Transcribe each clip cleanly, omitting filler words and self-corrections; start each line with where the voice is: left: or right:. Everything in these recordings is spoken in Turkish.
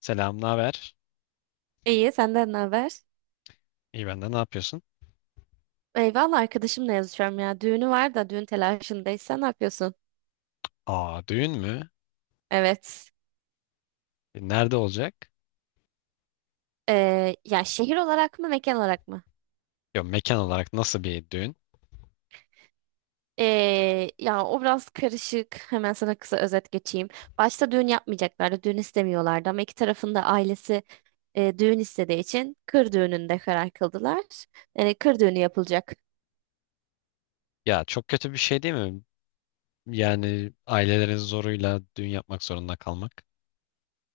left: Selam, naber?
right: İyi, senden ne haber?
left: İyi ben de ne yapıyorsun?
right: Eyvallah, arkadaşımla yazışıyorum ya. Düğünü var da düğün telaşındayız. Sen ne yapıyorsun?
left: Aa, düğün mü?
right: Evet.
left: Nerede olacak?
right: Ya şehir olarak mı mekan olarak mı?
left: Ya mekan olarak nasıl bir düğün?
right: Ya o biraz karışık. Hemen sana kısa özet geçeyim. Başta düğün yapmayacaklardı. Düğün istemiyorlardı ama iki tarafın da ailesi düğün istediği için kır düğününde karar kıldılar. Yani kır düğünü yapılacak.
left: Ya çok kötü bir şey değil mi? Yani ailelerin zoruyla düğün yapmak zorunda kalmak.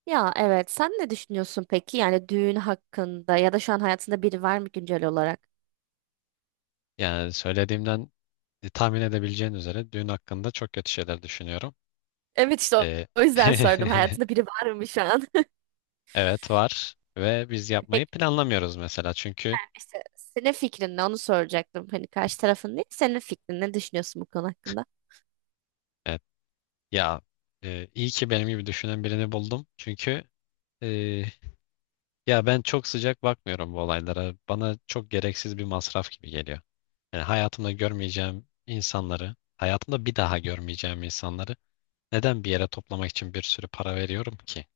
right: Ya evet, sen ne düşünüyorsun peki? Yani düğün hakkında ya da şu an hayatında biri var mı güncel olarak?
left: Yani söylediğimden tahmin edebileceğin üzere düğün hakkında çok kötü şeyler düşünüyorum.
right: Evet, işte o
left: E,
right: o yüzden sordum. Hayatında biri var mı şu an?
left: evet var ve biz
right: Peki,
left: yapmayı planlamıyoruz mesela çünkü
right: ben işte senin fikrin ne onu soracaktım. Hani karşı tarafın değil, senin fikrin, ne düşünüyorsun bu konu hakkında?
left: evet, ya iyi ki benim gibi düşünen birini buldum. Çünkü e, ya ben çok sıcak bakmıyorum bu olaylara. Bana çok gereksiz bir masraf gibi geliyor. Yani hayatımda görmeyeceğim insanları, hayatımda bir daha görmeyeceğim insanları neden bir yere toplamak için bir sürü para veriyorum ki?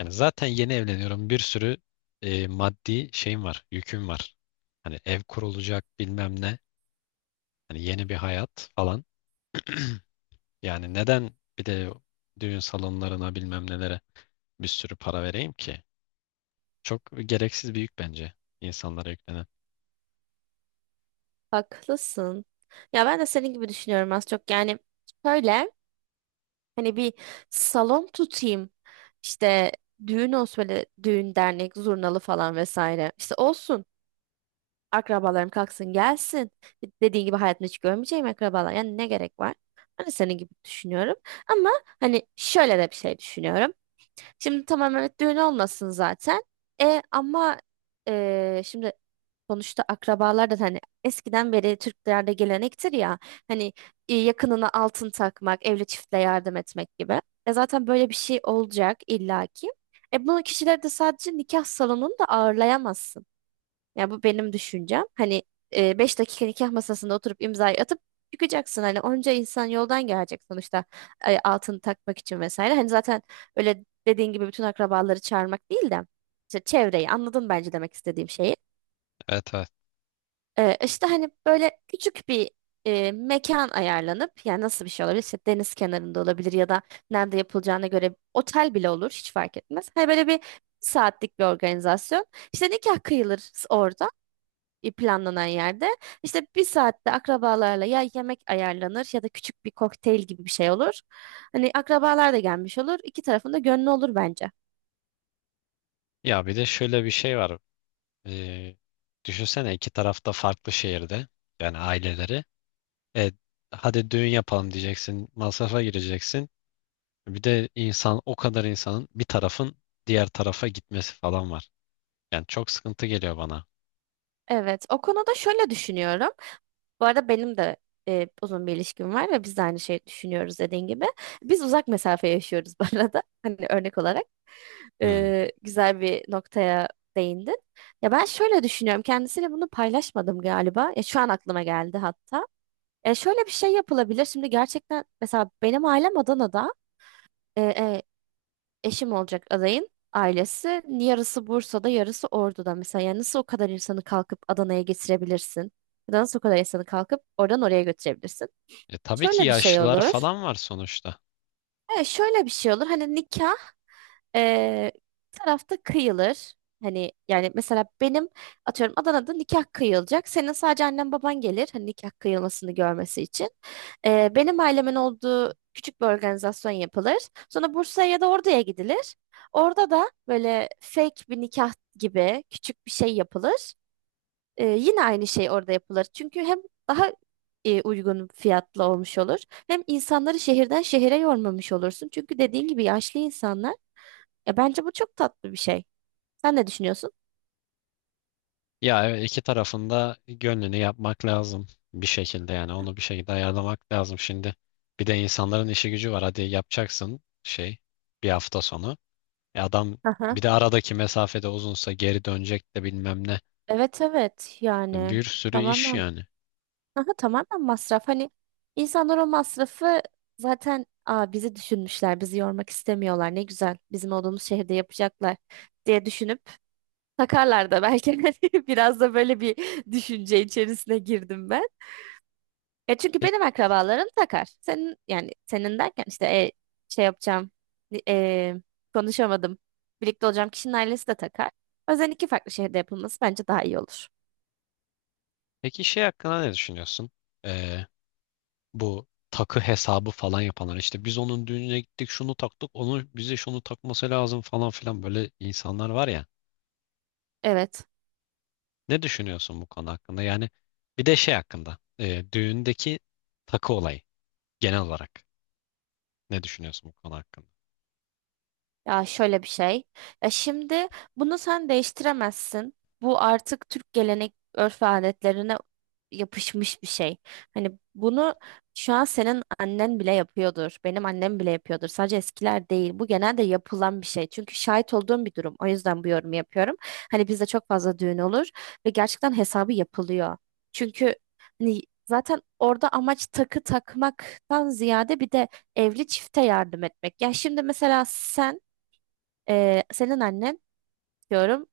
left: Yani zaten yeni evleniyorum. Bir sürü maddi şeyim var, yüküm var. Hani ev kurulacak bilmem ne. Hani yeni bir hayat falan. Yani neden bir de düğün salonlarına bilmem nelere bir sürü para vereyim ki? Çok gereksiz bir yük bence insanlara yüklenen.
right: Haklısın. Ya ben de senin gibi düşünüyorum az çok. Yani şöyle, hani bir salon tutayım. İşte düğün olsun, böyle düğün dernek zurnalı falan vesaire. İşte olsun. Akrabalarım kalksın gelsin. Dediğin gibi hayatımda hiç görmeyeceğim akrabalar. Yani ne gerek var? Hani senin gibi düşünüyorum. Ama hani şöyle de bir şey düşünüyorum. Şimdi tamam, evet, düğün olmasın zaten. E ama şimdi sonuçta akrabalar da hani eskiden beri Türklerde gelenektir ya, hani yakınına altın takmak, evli çiftle yardım etmek gibi. E zaten böyle bir şey olacak illaki. E bunu kişileri de sadece nikah salonunda ağırlayamazsın. Ya bu benim düşüncem. Hani 5 dakika nikah masasında oturup imzayı atıp çıkacaksın. Hani onca insan yoldan gelecek sonuçta altını takmak için vesaire. Hani zaten öyle dediğin gibi bütün akrabaları çağırmak değil de işte çevreyi, anladın bence demek istediğim şeyi.
left: Evet, evet.
right: İşte hani böyle küçük bir mekan ayarlanıp, yani nasıl bir şey olabilir? İşte deniz kenarında olabilir ya da nerede yapılacağına göre otel bile olur, hiç fark etmez. Hani böyle 1 saatlik bir organizasyon. İşte nikah kıyılır orada planlanan yerde. İşte 1 saatte akrabalarla ya yemek ayarlanır ya da küçük bir kokteyl gibi bir şey olur. Hani akrabalar da gelmiş olur. İki tarafın da gönlü olur bence.
left: Ya bir de şöyle bir şey var. Ee, Düşünsene iki tarafta farklı şehirde, yani aileleri. E, Hadi düğün yapalım diyeceksin. Masrafa gireceksin. Bir de insan o kadar insanın bir tarafın diğer tarafa gitmesi falan var. Yani çok sıkıntı geliyor bana.
right: Evet, o konuda şöyle düşünüyorum. Bu arada benim de uzun bir ilişkim var ve biz de aynı şeyi düşünüyoruz dediğin gibi. Biz uzak mesafe yaşıyoruz bu arada. Hani örnek olarak
left: Hmm.
right: güzel bir noktaya değindin. Ya ben şöyle düşünüyorum. Kendisiyle bunu paylaşmadım galiba. Ya şu an aklıma geldi hatta. E, şöyle bir şey yapılabilir. Şimdi gerçekten mesela benim ailem Adana'da, e, e, eşim olacak adayın ailesi. Yarısı Bursa'da, yarısı Ordu'da. Mesela yani nasıl o kadar insanı kalkıp Adana'ya getirebilirsin? Ya da nasıl o kadar insanı kalkıp oradan oraya götürebilirsin?
left: Tabii ki
right: Şöyle bir şey
left: yaşlılar
right: olur.
left: falan var sonuçta.
right: Evet, şöyle bir şey olur. Hani nikah e, bir tarafta kıyılır. Hani yani mesela benim atıyorum Adana'da nikah kıyılacak. Senin sadece annen baban gelir hani nikah kıyılmasını görmesi için. Benim ailemin olduğu küçük bir organizasyon yapılır. Sonra Bursa'ya ya da Ordu'ya gidilir. Orada da böyle fake bir nikah gibi küçük bir şey yapılır. Yine aynı şey orada yapılır. Çünkü hem daha uygun fiyatlı olmuş olur. Hem insanları şehirden şehire yormamış olursun. Çünkü dediğin gibi yaşlı insanlar. Ya bence bu çok tatlı bir şey. Sen ne düşünüyorsun?
left: Ya evet, iki tarafında gönlünü yapmak lazım, bir şekilde yani onu bir şekilde ayarlamak lazım şimdi. Bir de insanların işi gücü var. Hadi yapacaksın şey, bir hafta sonu. Adam
right: Aha.
left: bir de aradaki mesafede uzunsa geri dönecek de bilmem ne.
right: Evet, evet,
left: Bir
right: yani
left: sürü iş
right: tamamen,
left: yani.
right: aha, tamamen masraf. Hani insanlar o masrafı zaten, aa, bizi düşünmüşler, bizi yormak istemiyorlar. Ne güzel, bizim olduğumuz şehirde yapacaklar diye düşünüp takarlar da belki. Hani biraz da böyle bir düşünce içerisine girdim ben. Ya çünkü
left: Peki,
right: benim akrabalarım takar. Senin, yani senin derken işte, şey yapacağım e, konuşamadım. Birlikte olacağım kişinin ailesi de takar. O yüzden iki farklı şehirde yapılması bence daha iyi olur.
left: peki, şey hakkında ne düşünüyorsun? Ee, Bu takı hesabı falan yapanlar, işte biz onun düğününe gittik şunu taktık onun bize şunu takması lazım falan filan, böyle insanlar var ya.
right: Evet.
left: Ne düşünüyorsun bu konu hakkında? Yani bir de şey hakkında, düğündeki takı olayı genel olarak ne düşünüyorsun bu konu hakkında?
right: Ya şöyle bir şey. Ya şimdi bunu sen değiştiremezsin. Bu artık Türk gelenek örf ve adetlerine yapışmış bir şey. Hani bunu şu an senin annen bile yapıyordur. Benim annem bile yapıyordur. Sadece eskiler değil. Bu genelde yapılan bir şey. Çünkü şahit olduğum bir durum. O yüzden bu yorumu yapıyorum. Hani bizde çok fazla düğün olur ve gerçekten hesabı yapılıyor. Çünkü hani zaten orada amaç takı takmaktan ziyade bir de evli çifte yardım etmek. Ya şimdi mesela sen, senin annen diyorum,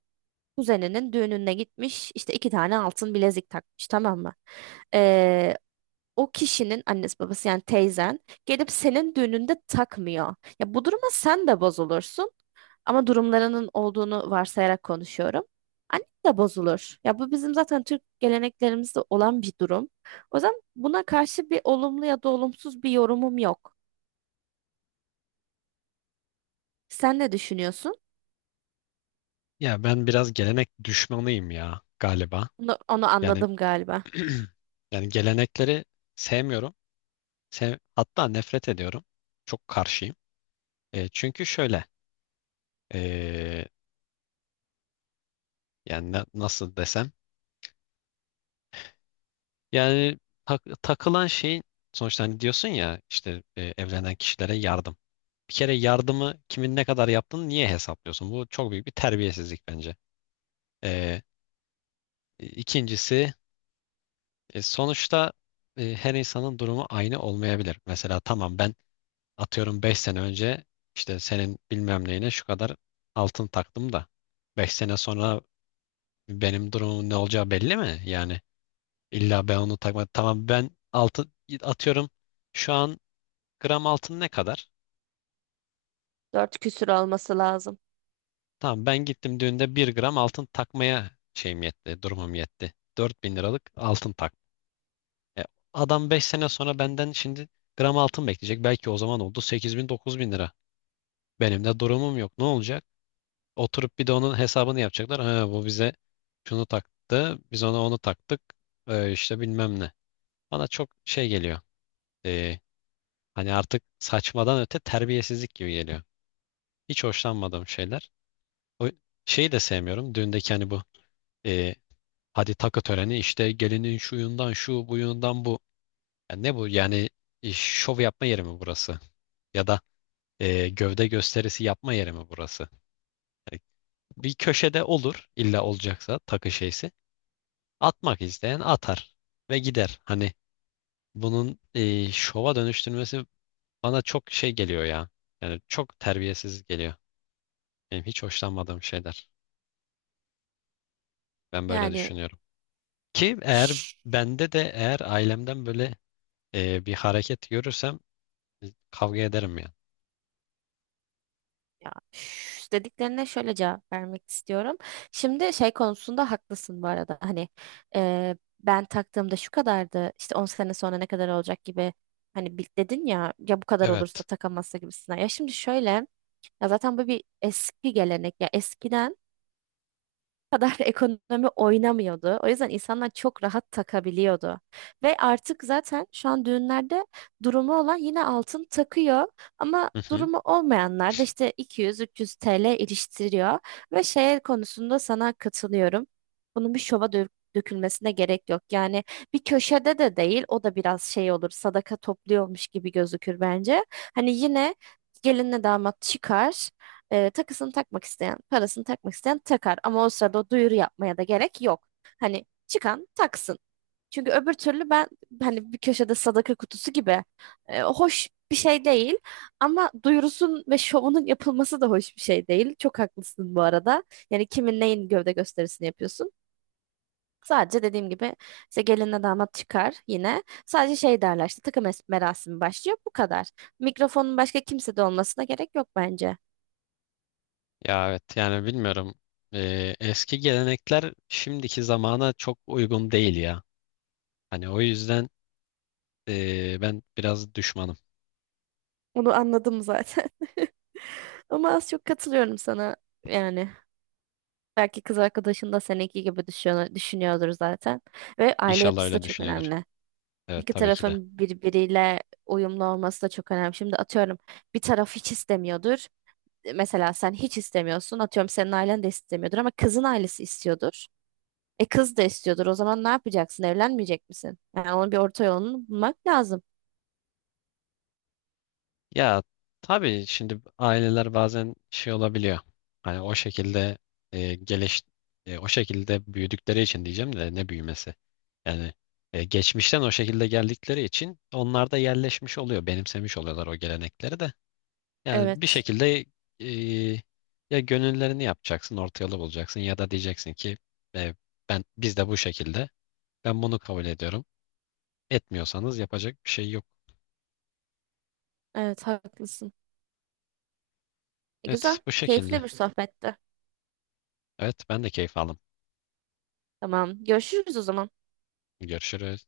right: kuzeninin düğününe gitmiş işte iki tane altın bilezik takmış, tamam mı? Ee, o kişinin annesi babası, yani teyzen, gelip senin düğününde takmıyor. Ya bu duruma sen de bozulursun, ama durumlarının olduğunu varsayarak konuşuyorum. Annen de bozulur. Ya bu bizim zaten Türk geleneklerimizde olan bir durum. O yüzden buna karşı bir olumlu ya da olumsuz bir yorumum yok. Sen ne düşünüyorsun?
left: Ya ben biraz gelenek düşmanıyım ya galiba.
right: Onu
left: Yani
right: anladım galiba.
left: yani gelenekleri sevmiyorum. Hatta nefret ediyorum. Çok karşıyım. Çünkü şöyle, e, yani nasıl desem, yani takılan şeyin sonuçta, hani diyorsun ya işte evlenen kişilere yardım. Bir kere yardımı kimin ne kadar yaptığını niye hesaplıyorsun? Bu çok büyük bir terbiyesizlik bence. E, ikincisi sonuçta her insanın durumu aynı olmayabilir. Mesela tamam ben, atıyorum 5 sene önce işte senin bilmem neyine şu kadar altın taktım da, 5 sene sonra benim durumumun ne olacağı belli mi? Yani illa ben onu takmadım. Tamam ben altın, atıyorum şu an gram altın ne kadar?
right: Dört küsür olması lazım.
left: Tamam ben gittim düğünde 1 gram altın takmaya şeyim yetti, durumum yetti, 4.000 liralık altın tak. E, Adam 5 sene sonra benden şimdi gram altın bekleyecek. Belki o zaman oldu 8.000 9.000 lira. Benim de durumum yok. Ne olacak? Oturup bir de onun hesabını yapacaklar. Ha, bu bize şunu taktı. Biz ona onu taktık. İşte bilmem ne. Bana çok şey geliyor. Ee, Hani artık saçmadan öte terbiyesizlik gibi geliyor. Hiç hoşlanmadığım şeyler. O şeyi de sevmiyorum. Düğündeki hani bu, ee, hadi takı töreni işte, gelinin şuyundan şu buyundan bu. Ya ne bu yani, şov yapma yeri mi burası? Ya da gövde gösterisi yapma yeri mi burası? Yani bir köşede olur illa olacaksa takı şeysi. Atmak isteyen atar ve gider. Hani bunun şova dönüştürmesi bana çok şey geliyor ya. Yani çok terbiyesiz geliyor. Benim hiç hoşlanmadığım şeyler. Ben böyle
right: Yani
left: düşünüyorum. Ki eğer
right: şş,
left: bende de, eğer ailemden böyle bir hareket görürsem kavga ederim yani.
right: ya, şş dediklerine şöyle cevap vermek istiyorum. Şimdi şey konusunda haklısın bu arada. Hani e, ben taktığımda şu kadardı. İşte 10 sene sonra ne kadar olacak gibi. Hani dedin ya, ya bu kadar olursa
left: Evet.
right: takamazsa gibisinden. Ya şimdi şöyle, ya zaten bu bir eski gelenek. Ya eskiden kadar ekonomi oynamıyordu. O yüzden insanlar çok rahat takabiliyordu. Ve artık zaten şu an düğünlerde durumu olan yine altın takıyor, ama
left: Hı hı.
right: durumu olmayanlar da işte 200-300 TL iliştiriyor ve şey konusunda sana katılıyorum. Bunun bir dökülmesine gerek yok. Yani bir köşede de değil, o da biraz şey olur, sadaka topluyormuş gibi gözükür bence. Hani yine gelinle damat çıkar. E, takısını takmak isteyen, parasını takmak isteyen takar. Ama o sırada o duyuru yapmaya da gerek yok. Hani çıkan taksın. Çünkü öbür türlü, ben hani bir köşede sadaka kutusu gibi, e, hoş bir şey değil. Ama duyurusun ve şovunun yapılması da hoş bir şey değil. Çok haklısın bu arada. Yani kimin neyin gövde gösterisini yapıyorsun? Sadece dediğim gibi işte gelinle damat çıkar yine. Sadece şey derler, işte merasimi başlıyor, bu kadar. Mikrofonun başka kimsede olmasına gerek yok bence.
left: Ya evet yani bilmiyorum. Eski gelenekler şimdiki zamana çok uygun değil ya. Hani o yüzden ben biraz düşmanım.
right: Onu anladım zaten. Ama az çok katılıyorum sana yani. Belki kız arkadaşın da seninki gibi düşünüyordur zaten. Ve aile
left: İnşallah
right: yapısı da
left: öyle
right: çok
left: düşünüyordur.
right: önemli.
left: Evet,
right: İki
left: tabii ki de.
right: tarafın birbiriyle uyumlu olması da çok önemli. Şimdi atıyorum bir taraf hiç istemiyordur. Mesela sen hiç istemiyorsun. Atıyorum senin ailen de istemiyordur ama kızın ailesi istiyordur. E kız da istiyordur. O zaman ne yapacaksın? Evlenmeyecek misin? Yani onun bir orta yolunu bulmak lazım.
left: Ya tabii şimdi aileler bazen şey olabiliyor. Hani o şekilde, e, geliş o şekilde büyüdükleri için diyeceğim de ne büyümesi. Yani geçmişten o şekilde geldikleri için onlar da yerleşmiş oluyor, benimsemiş oluyorlar o gelenekleri de. Yani bir
right: Evet.
left: şekilde e, ya gönüllerini yapacaksın, orta yolu bulacaksın, ya da diyeceksin ki e, ben biz de bu şekilde. Ben bunu kabul ediyorum. Etmiyorsanız yapacak bir şey yok.
right: Evet, haklısın. E,
left: Evet,
right: güzel.
left: bu şekilde.
right: Keyifli bir sohbetti.
left: Evet, ben de keyif aldım.
right: Tamam. Görüşürüz o zaman.
left: Görüşürüz.